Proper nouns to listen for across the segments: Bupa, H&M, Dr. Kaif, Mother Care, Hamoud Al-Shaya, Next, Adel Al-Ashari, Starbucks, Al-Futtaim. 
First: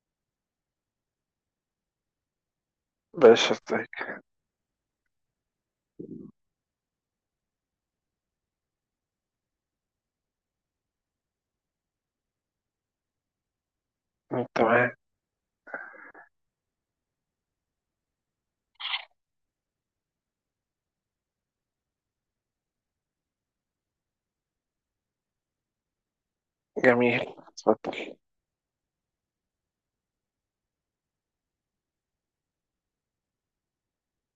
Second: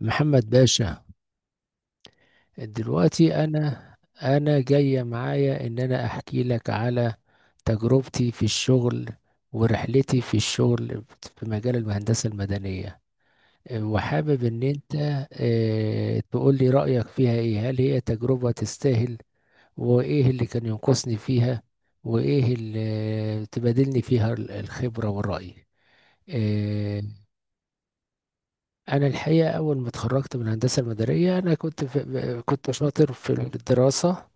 محمد باشا، دلوقتي باشا، انا ازيك؟ انا جاية معايا ان انا احكي لك على تجربتي في الشغل ورحلتي في الشغل في مجال الهندسة المدنية، وحابب ان تمام. انت تقول لي رأيك فيها ايه. هل هي تجربة تستاهل؟ وايه اللي كان ينقصني فيها؟ وايه اللي تبادلني فيها الخبرة والرأي؟ آه، جميل، اتفضل. انا الحقيقه اول ما اتخرجت من الهندسه المدنيه، انا كنت شاطر في الدراسه.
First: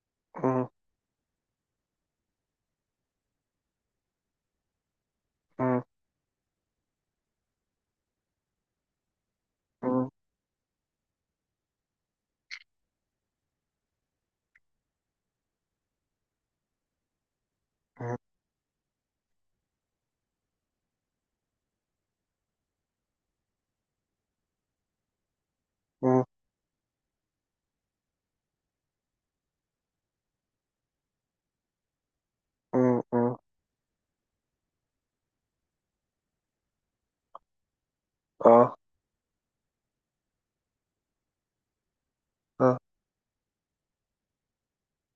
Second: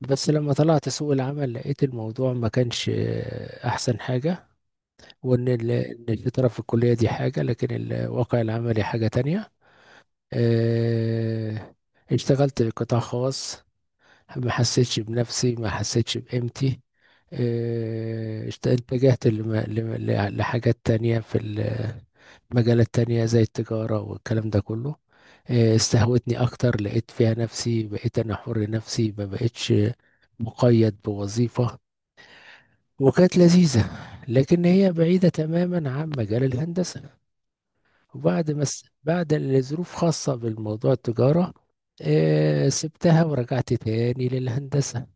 بس لما مم. طلعت سوق العمل لقيت الموضوع ما كانش احسن حاجه، مم. إن الشطاره في الكليه دي حاجه، لكن الواقع العملي حاجه تانية. مم. آه، اشتغلت قطاع خاص، ما حسيتش بنفسي، ما حسيتش بقيمتي. مم. اتجهت لحاجات تانية، مجالات تانية زي التجارة والكلام ده كله. مم. استهوتني أكتر، لقيت فيها نفسي، بقيت أنا حر نفسي، ما بقتش مقيد بوظيفة، مم. مم. وكانت لذيذة. لكن هي بعيدة تماما عن مجال الهندسة، وبعد ما اه. س- بعد الظروف خاصة بالموضوع التجارة، اه. سبتها ورجعت تاني للهندسة.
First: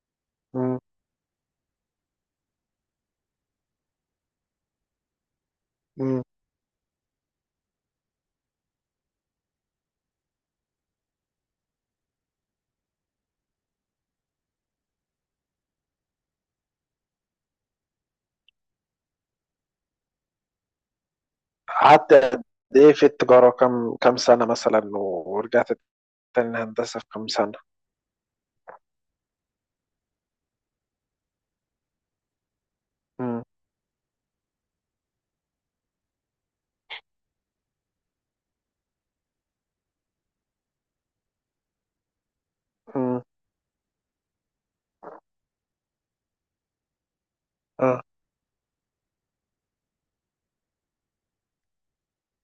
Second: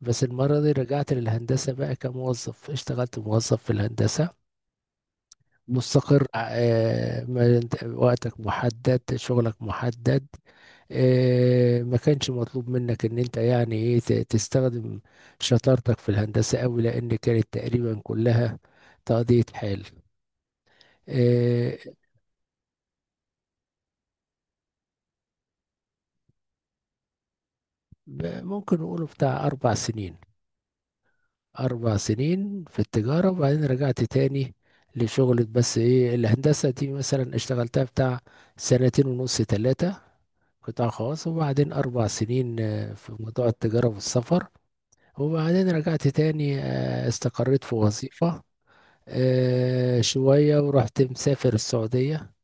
بس المرة دي مم. رجعت للهندسة بقى كموظف، اشتغلت موظف في الهندسة، مم. مستقر. ما انت وقتك محدد، شغلك محدد. ما كانش مطلوب منك ان انت يعني ايه تستخدم شطارتك في الهندسة قوي، لان كانت تقريبا كلها تقضية حال. آه، قعدت قد ايه في التجارة، كم سنة مثلا ورجعت تاني الهندسة في كم سنة؟ ممكن نقوله بتاع 4 سنين، 4 سنين في التجارة، مم. وبعدين رجعت تاني لشغلة. بس إيه، الهندسة دي مثلا اشتغلتها بتاع سنتين ونص، تلاتة، قطاع خاص، وبعدين 4 سنين في مم. موضوع التجارة والسفر، وبعدين رجعت تاني. استقريت في اه. وظيفة شوية، ورحت مسافر السعودية.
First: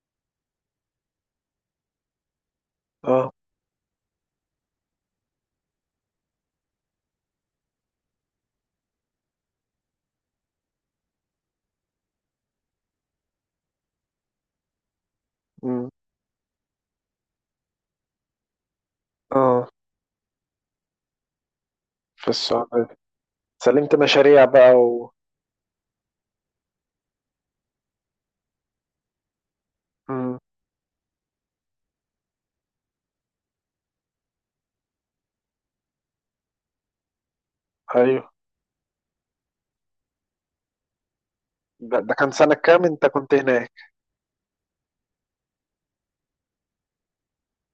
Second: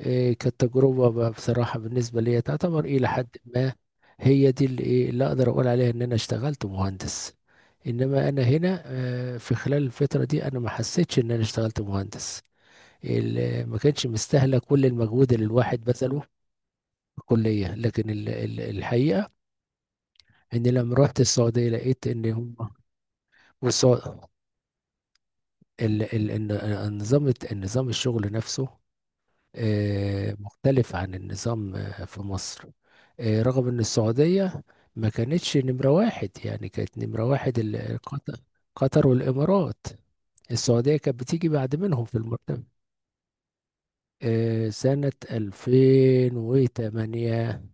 كانت تجربة بقى بصراحة بالنسبة لي، تعتبر إلى حد اه. ما هي دي اللي، إيه، اللي أقدر أقول عليها إن أنا اشتغلت مهندس. إنما أنا هنا في خلال الفترة دي أنا ما حسيتش إن أنا اشتغلت مهندس. ما كانش مستاهلة كل المجهود اللي الواحد مم. بذله في الكلية. لكن الحقيقة اه، إن لما رحت السعودية لقيت إن في هم. السعودية سلمت والسع- مشاريع بقى و... ال- ال- إن- النظام الشغل نفسه مم. مختلف عن النظام في مصر. رغم ان السعودية ما كانتش نمرة واحد، يعني كانت نمرة واحد ايوه. قطر، قطر والامارات. السعودية كانت بتيجي بعد ده, منهم ده في كان سنة المرتبة. كام انت كنت هناك؟ سنة 2008،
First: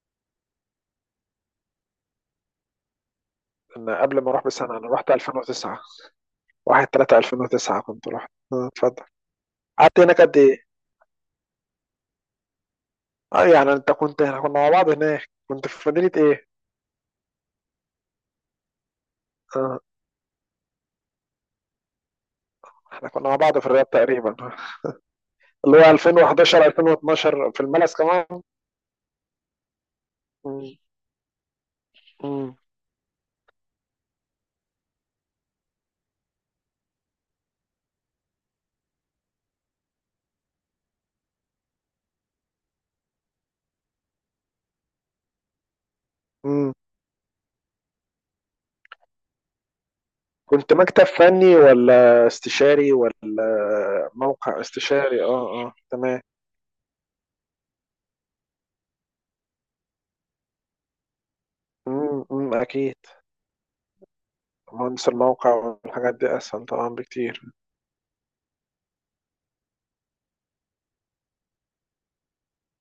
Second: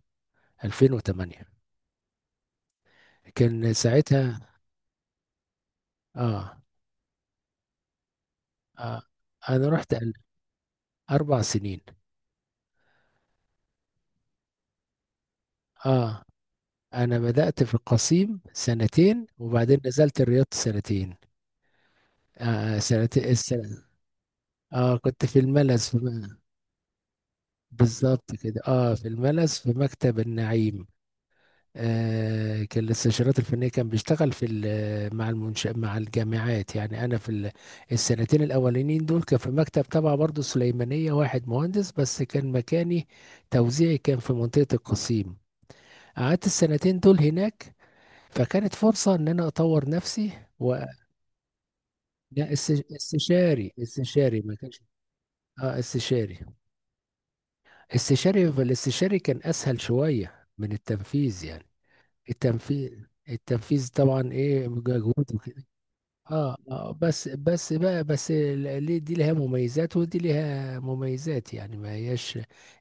2008 كان انا قبل ما ساعتها. اروح بسنة، انا رحت 2009. اه, 1 3 2009 كنت رحت. آه اتفضل. انا رحت قعدت هناك قد ايه؟ 4 سنين. اه، يعني انت كنت احنا كنا مع بعض هناك، كنت في مدينة اه، ايه؟ انا بدأت في القصيم سنتين، وبعدين اه، نزلت الرياض سنتين. احنا كنا مع بعض في سنتين. الرياض تقريبا، اه، كنت في اللي الملز، هو في، 2011 2012 في الملس بالظبط كمان. كده، اه، في الملز في مكتب مم. النعيم. مم. كان الاستشارات الفنيه، كان بيشتغل في ال- مع المنش مع الجامعات، يعني انا السنتين الاولانيين دول كان في مكتب تبع برضه سليمانيه، واحد مهندس بس، كان مكاني توزيعي، كان في منطقه القصيم. قعدت مم. السنتين دول هناك، فكانت فرصه ان انا اطور نفسي. كنت و مكتب فني ولا لا، است- استشاري ولا استشاري استشاري ما موقع كانش. استشاري؟ اه. اه. اه، تمام. استشاري. الاستشاري كان اسهل شويه من التنفيذ يعني. مم. مم. التنفيذ اكيد. التنفيذ طبعا ايه، مهندس مجهود الموقع وكده. والحاجات دي اه، اسهل طبعا اه، بس بكتير. بس بقى، بس ليه دي لها مميزات ودي لها مميزات، يعني ما هياش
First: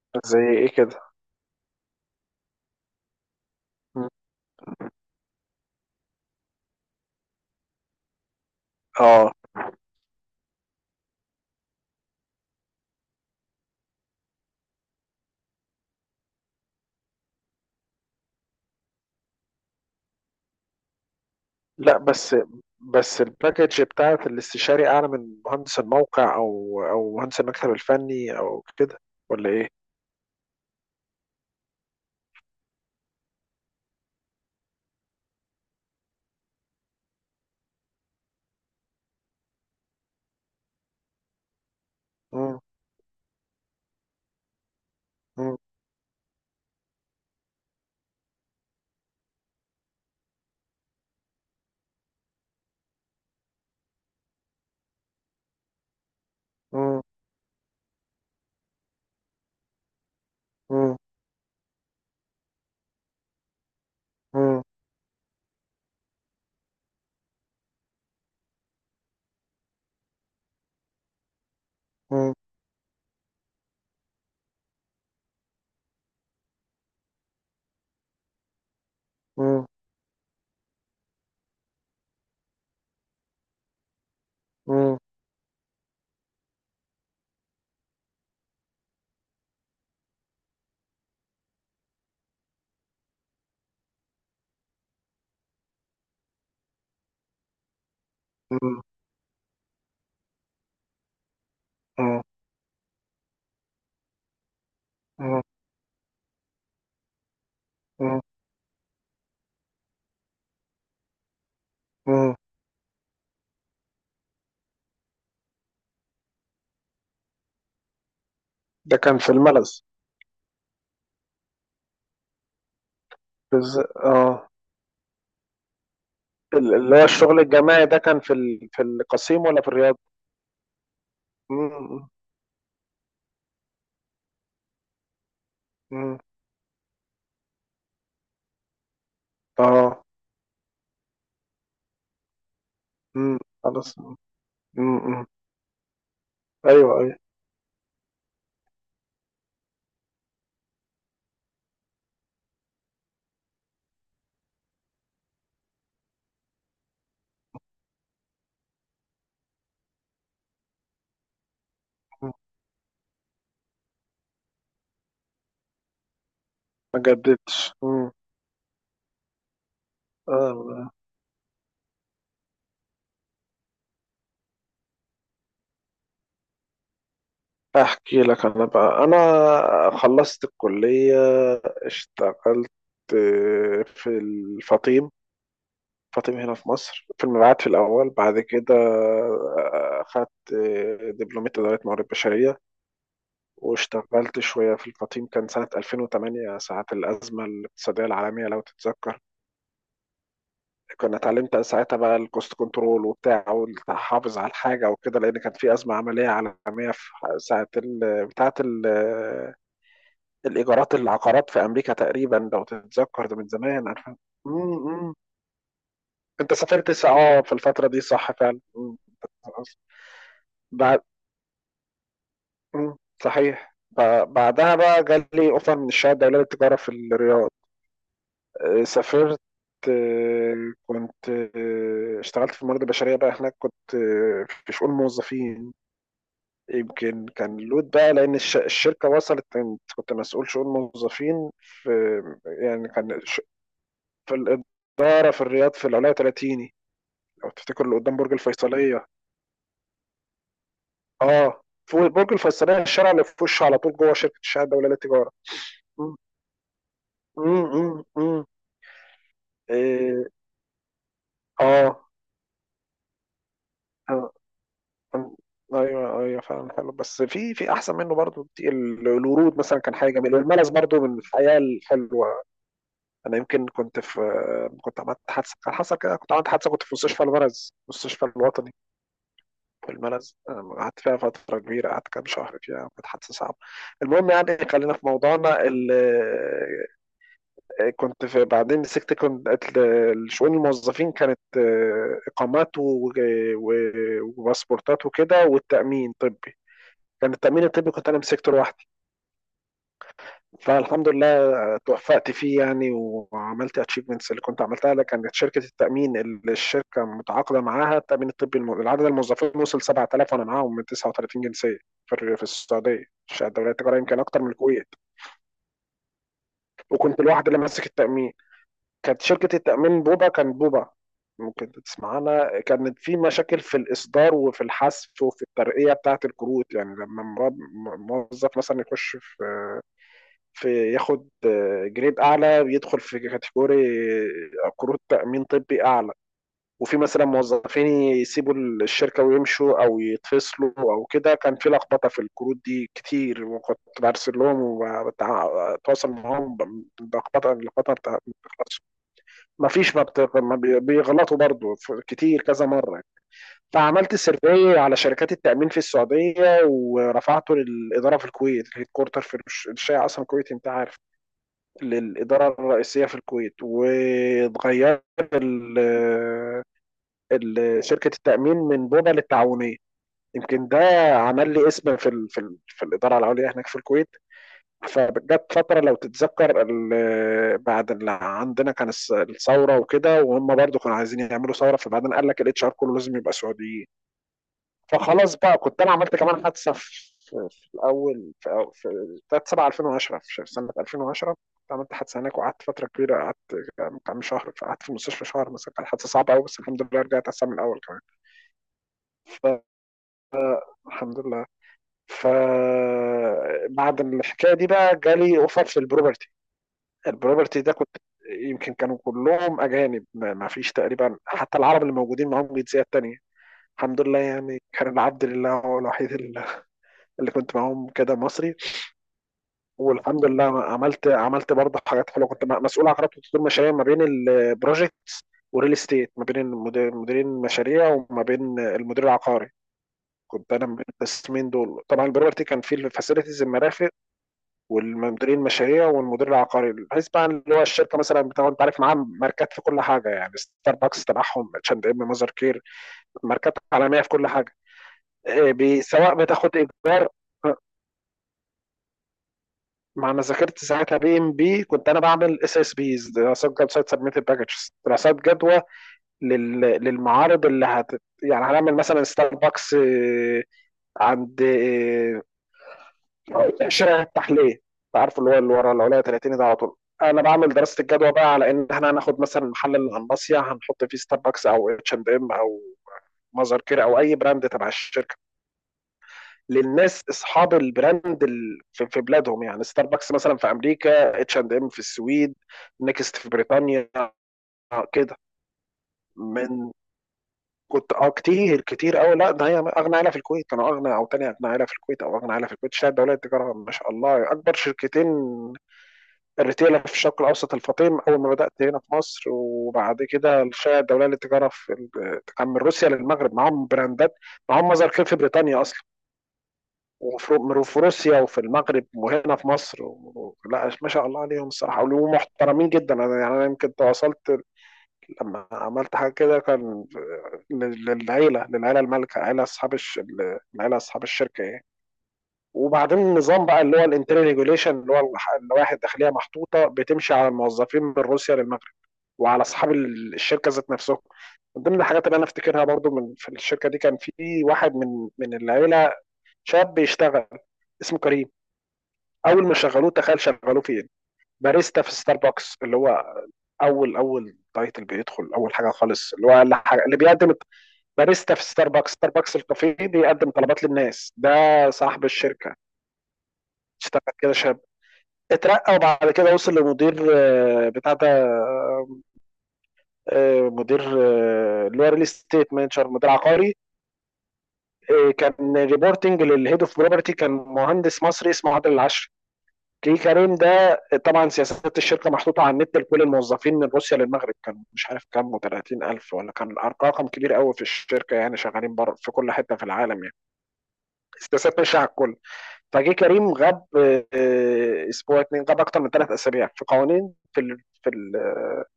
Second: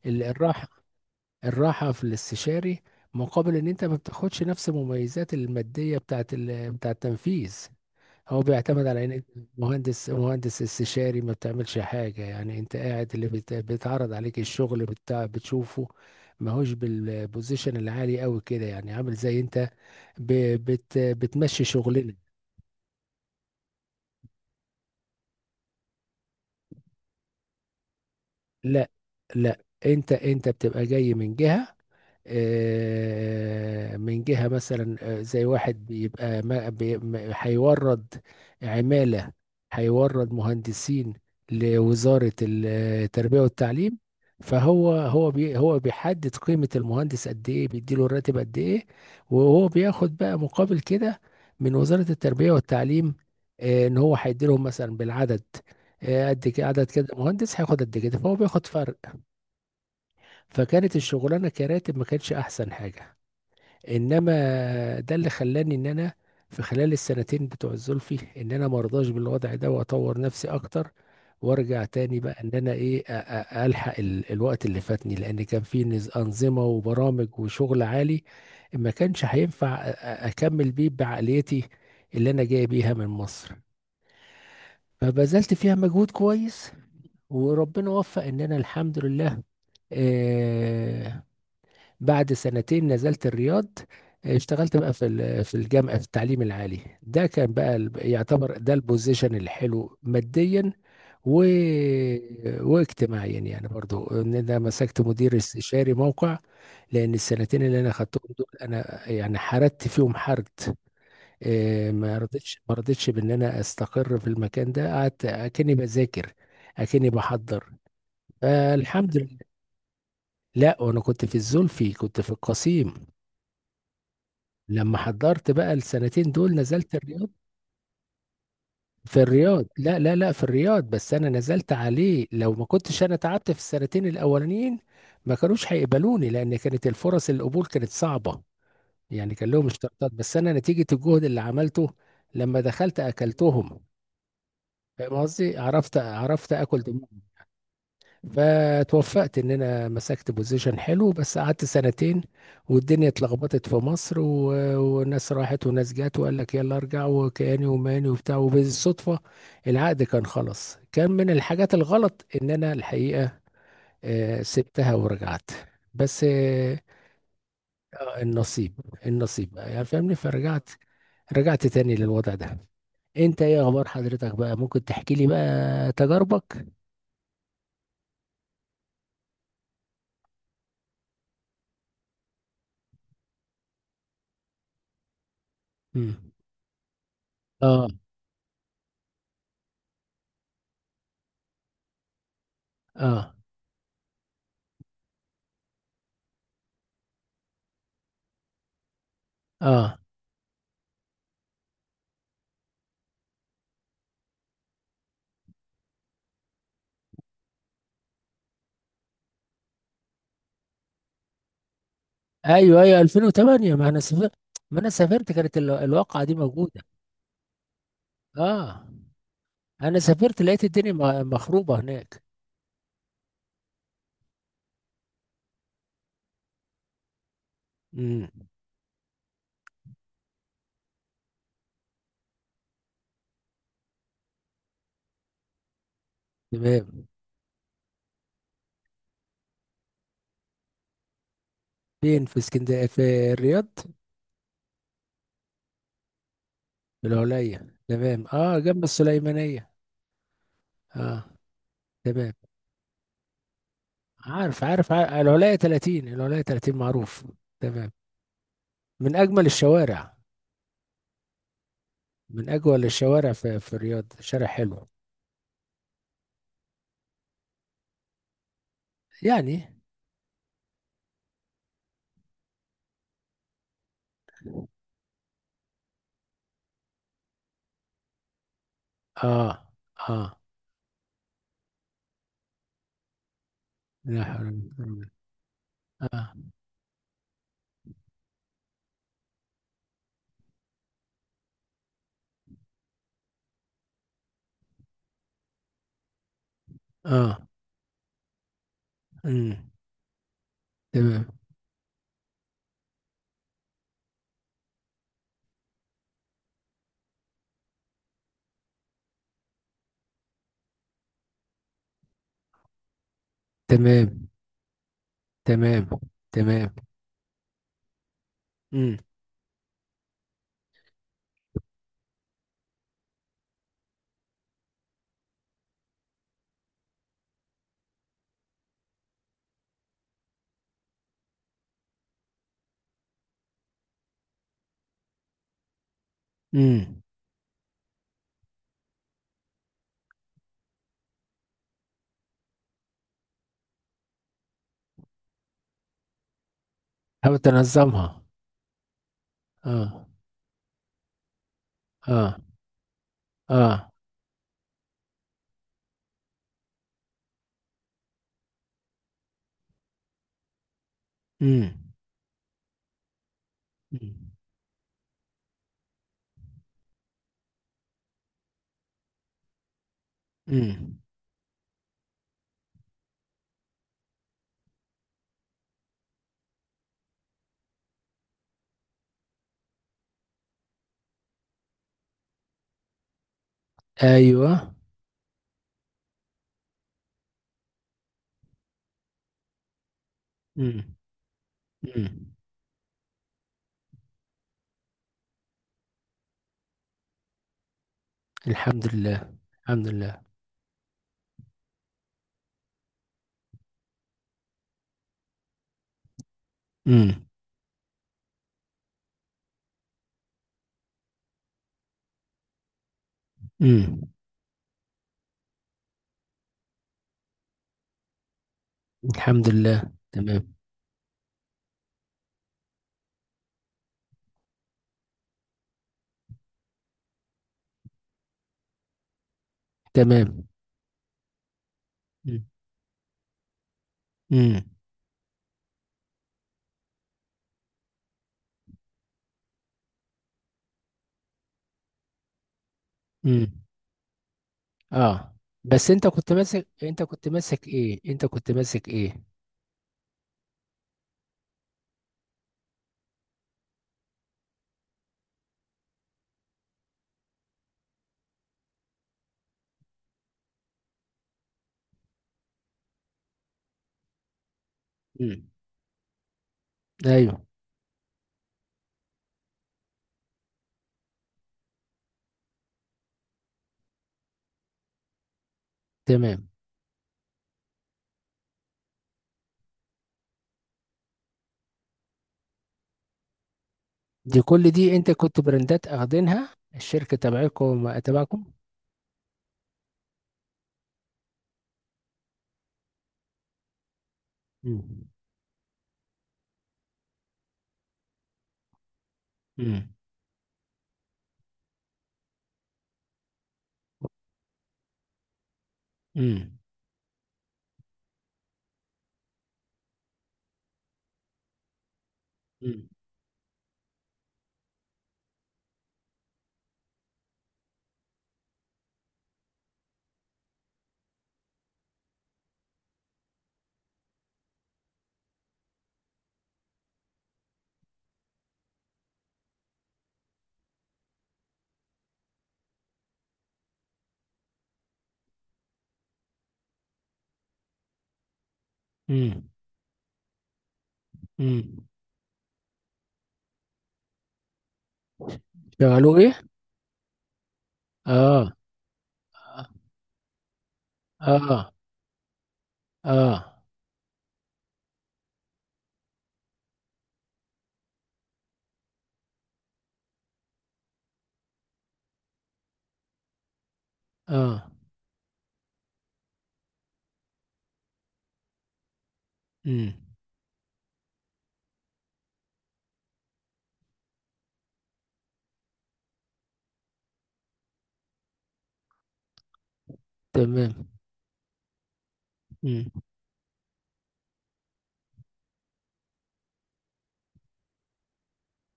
ال- زي الراحه ايه كده؟ الراحه في الاستشاري، مقابل ان انت ما مم. بتاخدش نفس المميزات الماديه بتاعت بتاع التنفيذ. هو بيعتمد على ان انت اه. مهندس استشاري ما بتعملش حاجه. يعني انت قاعد، اللي بيتعرض عليك الشغل بتاع بتشوفه. ماهوش بالبوزيشن العالي قوي كده، يعني عامل زي انت ب- بت بتمشي لا، شغلنا. بس الباكج بتاعت الاستشاري اعلى من مهندس الموقع او مهندس المكتب الفني او لا، كده، ولا لا، ايه؟ انت بتبقى جاي من جهه، من جهة مثلا، زي واحد بيبقى ما بي- ما- هيورد عمالة، هيورد مهندسين لوزارة مم. التربية والتعليم. فهو هو مم. بي هو بيحدد قيمة المهندس قد ايه، بيديله الراتب قد ايه، وهو بياخد بقى مقابل كده من وزارة التربية والتعليم. ان هو هيديلهم مثلا بالعدد، قد كده عدد، مم. كده مهندس هياخد قد كده، فهو بياخد فرق. فكانت مم. الشغلانة كراتب ما كانتش احسن حاجة، انما ده اللي خلاني ان انا في خلال السنتين بتوع الزلفي ان انا مرضاش بالوضع ده، واطور نفسي اكتر، وارجع تاني مم. بقى ان انا ايه، الحق الوقت اللي فاتني، لان كان في انظمه وبرامج وشغل عالي، ما كانش مم. مم. هينفع اكمل بيه بعقليتي اللي انا جاي بيها من مصر. مم. فبذلت فيها مجهود كويس، وربنا وفق ان انا الحمد لله. آه، بعد سنتين نزلت الرياض، اشتغلت بقى في الجامعة في التعليم العالي. ده كان بقى يعتبر ده مم. البوزيشن الحلو ماديا و... مم. واجتماعيا، يعني برضو ان انا مسكت مدير مم. استشاري موقع، لان السنتين اللي انا مم. خدتهم دول انا يعني حردت فيهم حرد. ما مم. رضيتش ما رضيتش بان انا استقر في المكان ده. قعدت اكني بذاكر، اكني بحضر. ده الحمد كان في لله. الملز؟ لا، وانا كنت في الزلفي، كنت في القصيم. بز... اه. لما حضرت بقى السنتين دول نزلت اللي هو الرياض. الشغل الجماعي ده كان في ال... في في القصيم ولا الرياض، في الرياض؟ لا، لا، لا، في الرياض، بس انا نزلت مم. عليه. لو ما كنتش انا تعبت في السنتين الاولانيين ما كانوش مم. هيقبلوني، لان كانت الفرص، القبول كانت صعبة، يعني كان لهم اه. اشتراطات. بس انا نتيجة الجهد اللي عملته، لما دخلت مم. اكلتهم. خلاص. مم. فاهم مم. قصدي؟ عرفت اكل ايوه. دماغ. ايوه. فتوفقت ان انا مسكت بوزيشن حلو، بس قعدت سنتين، والدنيا اتلخبطت في مصر وناس راحت وناس جت، وقال لك يلا ارجع، وكياني وماني وبتاع، وبالصدفة العقد كان خلص. كان من الحاجات الغلط مم. ان انا الحقيقة، سبتها ورجعت. بس ما جددتش. مم. النصيب النصيب بقى، يعني فاهمني. فرجعت، اه. رجعت تاني للوضع ده. انت ايه اخبار حضرتك بقى؟ ممكن تحكي لي بقى تجاربك. احكي لك انا بقى. انا خلصت الكلية، اشتغلت في الفطيم. مم. فاطم هنا في مصر في المبيعات في اه. الاول. بعد كده اخدت دبلومية ادارة موارد بشرية، اه. واشتغلت شوية في الفطيم. كان سنة 2008 ساعة الازمة الاقتصادية العالمية، لو تتذكر. اه. كنا اتعلمت ساعتها بقى الكوست كنترول وبتاع والتحافظ على الحاجة وكده، لأن كان في أزمة عملية عالمية في ساعة بتاعة الإيجارات العقارات في أمريكا تقريبا، لو ايوه، ايوه، تتذكر ده من 2008. زمان، ما انا عارفة؟ سافرت مم. ما انا مم. سافرت كانت الواقعه دي أنت موجوده. سافرت اه في الفترة دي، صح فعلا. اه، مم. انا سافرت لقيت الدنيا بعد. مخروبه هناك. مم. صحيح، بعدها بقى جالي أوفر من الشهادة الدولية للتجارة في الرياض. امم. سافرت. كنت اشتغلت في الموارد البشرية بقى هناك، كنت في شؤون موظفين. تمام. يمكن كان لود بقى لأن الشركة وصلت. كنت كنت مسؤول شؤون موظفين في... فين، في اسكندريه، يعني كان في الرياض؟ في الإدارة في الرياض في العلاية 30، في لو العليا، تفتكر، اللي قدام تمام. برج اه، جنب الفيصلية. السليمانيه. اه، اه. فوق برج تمام. الفيصلية الشارع اللي في وشه على طول، جوه شركة الشحن عارف، الدولية عارف، عارف. للتجارة. العليا 30، مم. العليا 30 معروف. مم. مم. تمام. مم. من اجمل الشوارع إيه. اه. من اجمل الشوارع في, الرياض آه. شارع حلو ايوه، ايوه، فعلا حلو، بس في احسن منه برضو كتير. الورود يعني. مثلا كان حاجه جميله، والملز برضو من الحياه الحلوه. انا يمكن كنت عملت حادثه. كان حصل كده، كنت عملت حادثه، كنت في مستشفى الملز، مستشفى الوطني اه، في اه، الملز. قعدت فيها فترة كبيرة، قعدت كام شهر فيها، كانت حادثة صعبة. لا المهم حول ولا قوه يعني إلا خلينا بالله. في موضوعنا اه. كنت في بعدين مسكت. كنت شؤون الموظفين كانت إقامات وباسبورتات وكده، والتأمين طبي. كان اه. التأمين الطبي كنت أنا مسكته لوحدي. امم. فالحمد تمام. لله توفقت فيه يعني، وعملت اتشيفمنتس اللي كنت عملتها لك. كانت شركه التامين اللي الشركه متعاقده معاها التامين الطبي العدد الموظفين وصل 7,000، وانا معاهم من 39 جنسيه في السعوديه. شهادة الدوليه التجاريه يمكن تمام. اكتر من الكويت. تمام. تمام. وكنت الواحد اللي ماسك التامين. امم. كانت شركه التامين بوبا، كانت بوبا. ممكن تسمعنا، كانت في مشاكل في الإصدار وفي الحذف وفي الترقية بتاعة الكروت يعني. لما موظف مثلا يخش في ياخد جريد اعلى، بيدخل في كاتيجوري كروت تامين طبي اعلى. وفي امم. مثلا موظفين يسيبوا الشركه ويمشوا او يتفصلوا او كده، كان في لخبطه في الكروت دي كتير، وكنت برسل لهم وبتواصل معاهم. حاول بلخبطه، اللخبطه ما تنظمها. بتخلصش. ما فيش، ما, اه. بت... ما بي- بيغلطوا برضو اه. كتير كذا مره. اه. فعملت سيرفي على شركات التامين في السعوديه ورفعته للاداره في الكويت، الهيد كورتر في الشيعة اصلا الكويت، انت عارف. امم. للإدارة الرئيسية في الكويت. وتغير شركة التأمين من بوبا للتعاونية. يمكن ده امم. عمل لي اسم في ال في, ال في الإدارة العليا هناك في الكويت. فجت فترة، لو تتذكر، بعد اللي عندنا كان الثورة وكده، وهم برضو كانوا عايزين يعملوا ثورة. فبعدين قال لك الاتش ار كله لازم يبقى سعودي. ايوه. فخلاص بقى، كنت انا عملت كمان حادثه في الاول في في 3 7 2010 في سنه امم. 2010. كنت عملت حادثه امم. هناك وقعدت فتره كبيره، قعدت كام شهر، قعدت في المستشفى شهر مثلا، كانت حادثه صعبه قوي. بس الحمد لله رجعت احسن من الاول كمان. الحمد لله. الحمد لله. فالحمد لله. فبعد الحكايه دي بقى جالي اوفر في البروبرتي. امم. البروبرتي ده كنت يمكن كانوا كلهم اجانب، ما فيش تقريبا حتى العرب اللي موجودين معاهم جنسيات تانية. الحمد امم. لله يعني، كان العبد لله هو الوحيد اللي كنت معاهم كده مصري. الحمد لله. والحمد لله. تمام. عملت برضه حاجات حلوه. كنت مسؤول عن خدمه تطوير مشاريع ما بين البروجكت والريل استيت، ما بين مديرين المشاريع وما بين المدير العقاري. تمام. كنت انا من القسمين دول. طبعا البروبرتي كان فيه الفاسيلتيز المرافق امم. والمديرين المشاريع والمدير العقاري. بحيث بقى اللي هو الشركه مثلا بتاع، انت عارف، معاها ماركات في كل حاجه يعني. ستاربكس تبعهم، اتش اند ام، ماذر كير، ماركات امم. عالميه في كل حاجه. اه. إيه، بس سواء بتاخد ايجار انت كنت ماسك ايه؟ ما انا ذاكرت ساعتها. BMP، كنت انا بعمل SSBs، دراسات جدوى، سايت سبميتد باكجز، دراسات جدوى للمعارض اللي يعني هنعمل مثلا ستاربكس عند شارع التحليه، انت عارف، اللي هو امم. اللي ورا العليا 30 ده على طول. انا ايوه. بعمل دراسه الجدوى بقى على ان احنا هناخد مثلا محل القنباصيه هنحط فيه ستاربكس او اتش اند ام او مازر كير او اي براند تبع الشركه، تمام. للناس اصحاب البراند في بلادهم يعني. ستاربكس مثلا في امريكا، اتش اند ام في السويد، نيكست في بريطانيا. دي كل دي، انت كده كنت براندات اخدينها من... الشركة كنت تبعكم، اه تبعكم؟ كتير كتير قوي، لا ده هي اغنى عيله في الكويت. كانوا اغنى او تاني اغنى عيله في الكويت او اغنى عيله في الكويت شهادة دولية التجاره، ما شاء الله. اكبر مم. شركتين الريتيل في الشرق الاوسط: الفطيم، اول ما بدات هنا في مصر، مم. وبعد كده الشهادة الدولية للتجاره في كان من روسيا للمغرب معاهم براندات. معاهم مظهر خير في بريطانيا اصلا، مم. وفي روسيا وفي المغرب وهنا في مصر و... لا ما شاء الله عليهم الصراحه، ومحترمين مم. جدا. انا يعني انا يمكن تواصلت لما عملت حاجه كده كان للعيله المالكه، عيله اصحاب العيله اصحاب الشركه يعني. وبعدين النظام بقى اللي هو الانترنال ريجوليشن، اللي هو اللوائح الداخليه، محطوطه بتمشي على الموظفين من روسيا للمغرب وعلى اصحاب الشركه ذات نفسهم. من ضمن الحاجات اللي انا افتكرها برضو من في الشركه دي، كان في واحد من العيله شاب بيشتغل، اسمه كريم. مم. اول ما شغلوه تخيل شغلوه فين؟ باريستا مم. في ستاربكس، اللي هو اول اول تايتل بيدخل، اول حاجه خالص، شغلوه اللي هو ايه؟ اقل حاجه اللي بيقدم. باريستا في اه. ستاربكس، ستاربكس الكافيه بيقدم طلبات للناس ده. اه. صاحب الشركه اه. اشتغل كده شاب، اترقى وبعد كده وصل لمدير بتاع ده، مدير اللي هو ريل استيت مانجر، مدير عقاري. اه. كان ريبورتنج للهيد اوف بروبرتي، كان مهندس مصري اسمه عادل العشر. مم. كي كريم ده طبعا، سياسات الشركه محطوطه على النت لكل الموظفين من روسيا للمغرب، كان مش عارف كام و30 الف ولا كان، رقم كبير قوي في الشركه يعني، شغالين بره في كل حته في العالم يعني. تمام. سياسات ماشيه على الكل. مم. فجه كريم غاب اسبوع اتنين، غاب اكتر من ثلاث اسابيع. في قوانين في في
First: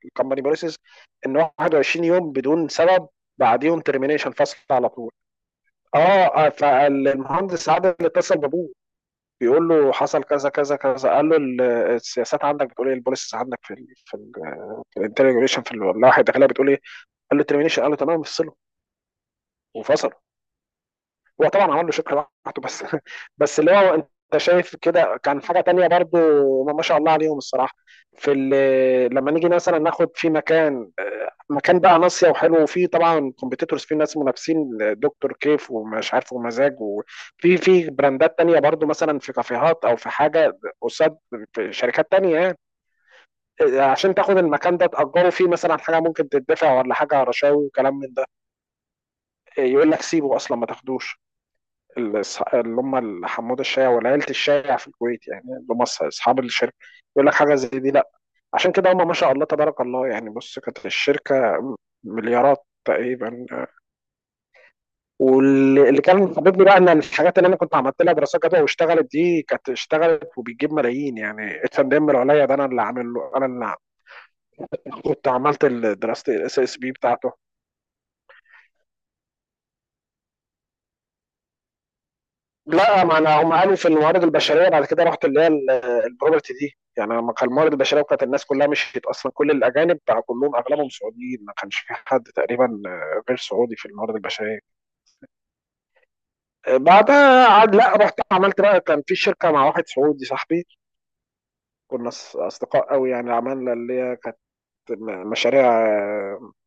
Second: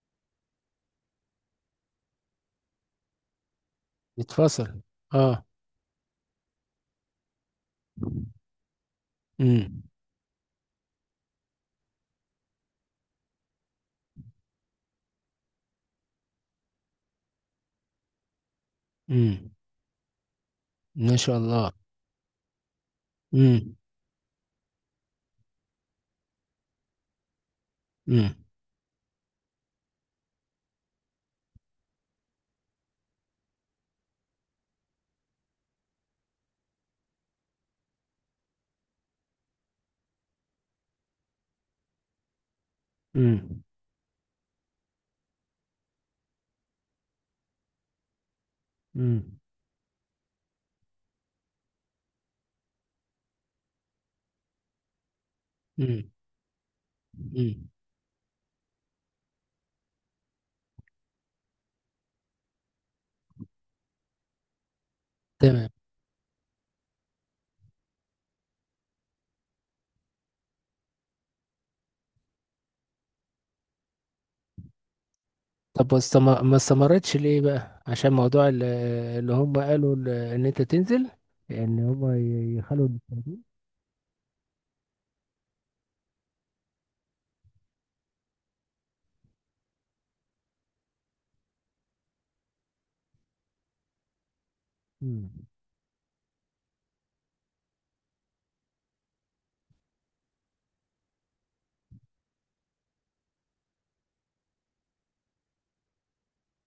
الكومباني بوليسز ان 21 يوم بدون سبب بعديهم ترمينيشن، فصل يتفصل. على طول. اه. اه. فالمهندس عادل اتصل بابوه، بيقول مم. له حصل كذا كذا كذا. قال له السياسات عندك بتقول ايه؟ البوليسز عندك في ال في الانتريجريشن في اللوائح الداخليه بتقول ايه؟ قال له ترمينيشن، قال له تمام افصله. مم. وفصله. ما شاء هو الله. طبعا عمل له شكل لوحده بس بس اللي مم. هو انت شايف كده كان حاجه تانية برضو. ما شاء الله عليهم الصراحه. في مم. لما نيجي مثلا ناخد في مكان مكان بقى ناصيه وحلو، وفيه طبعا كومبيتيتورز، فيه ناس منافسين دكتور كيف ومش عارف ومزاج، وفي في براندات تانية برضو مثلا في كافيهات او في حاجه قصاد في شركات تانية يعني. مم. عشان تاخد المكان ده تأجره، فيه مثلا حاجه ممكن تدفع ولا حاجه رشاوي وكلام من ده، مم. يقول لك سيبه اصلا ما تاخدوش. اللي هم حمود الشايع والعيلة الشايع في الكويت، يعني اللي هم مم. أصحاب الشركة، يقول لك حاجة زي مم. دي لا. عشان كده هم ما شاء الله تبارك الله يعني. بص كانت الشركة مليارات تقريبا. تمام. واللي كان حبيبني بقى ان الحاجات اللي انا كنت عملت لها دراسات جدوى واشتغلت دي كانت اشتغلت وبتجيب ملايين يعني. اتش اند ام العليا ده انا اللي عامل له، انا اللي عامل. كنت عملت طب دراسة واستم-، ما SSB استمرتش بتاعته. ليه بقى؟ عشان موضوع اللي هم قالوا ان انت تنزل، ان هم يخلوا لا، ما انا هم المصابين؟ قالوا في الموارد البشريه بعد كده رحت اللي هي البروبرتي دي، يعني لما كان الموارد البشريه. وكانت الناس كلها مشيت اصلا، كل الاجانب بقى كلهم اغلبهم سعوديين، ما كانش في حد تقريبا غير سعودي في الموارد البشريه. مم. بعدها عاد لا، رحت عملت بقى كان في شركه مع واحد سعودي صاحبي، كنا اصدقاء قوي يعني. عملنا اللي هي كانت مشاريع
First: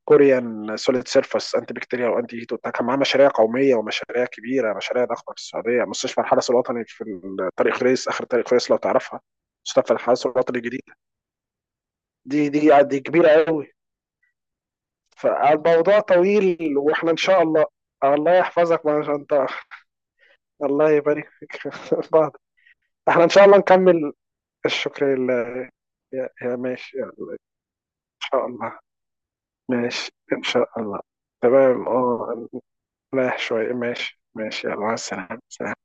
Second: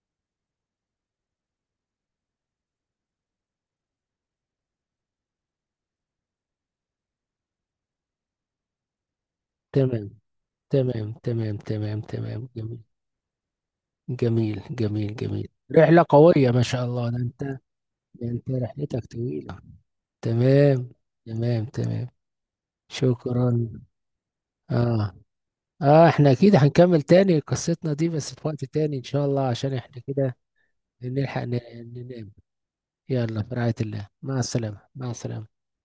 كوريان سوليد سيرفس انتي بكتيريا وانتي هيت وبتاع. كان معاه مشاريع قوميه ومشاريع كبيره، مشاريع ضخمه في السعوديه، مستشفى الحدث الوطني في طريق خريس، اخر طريق خريس، لو تعرفها، مستشفى تمام. الحدث الوطني الجديد. تمام. تمام. تمام. دي تمام. دي جميل. دي كبيره قوي. جميل. جميل. جميل. فالموضوع رحلة قوية ما طويل، شاء الله. واحنا ده ان شاء انت الله. ده الله انت يحفظك، ما رحلتك شاء انت طويلة. تمام. الله يبارك فيك تمام. تمام. بعض. احنا ان شاء الله شكرا. نكمل. الشكر اه. لله. اه، يا احنا يا اكيد ماشي هنكمل ان تاني قصتنا دي، بس شاء في وقت الله، تاني ان شاء الله، عشان احنا ماشي كده ان شاء الله. نلحق تمام. ننام. اه. رايح يلا، في شوية، رعاية الله، ماشي، مع ماشي، يلا، السلامة، مع مع السلامة، السلامة. سلام.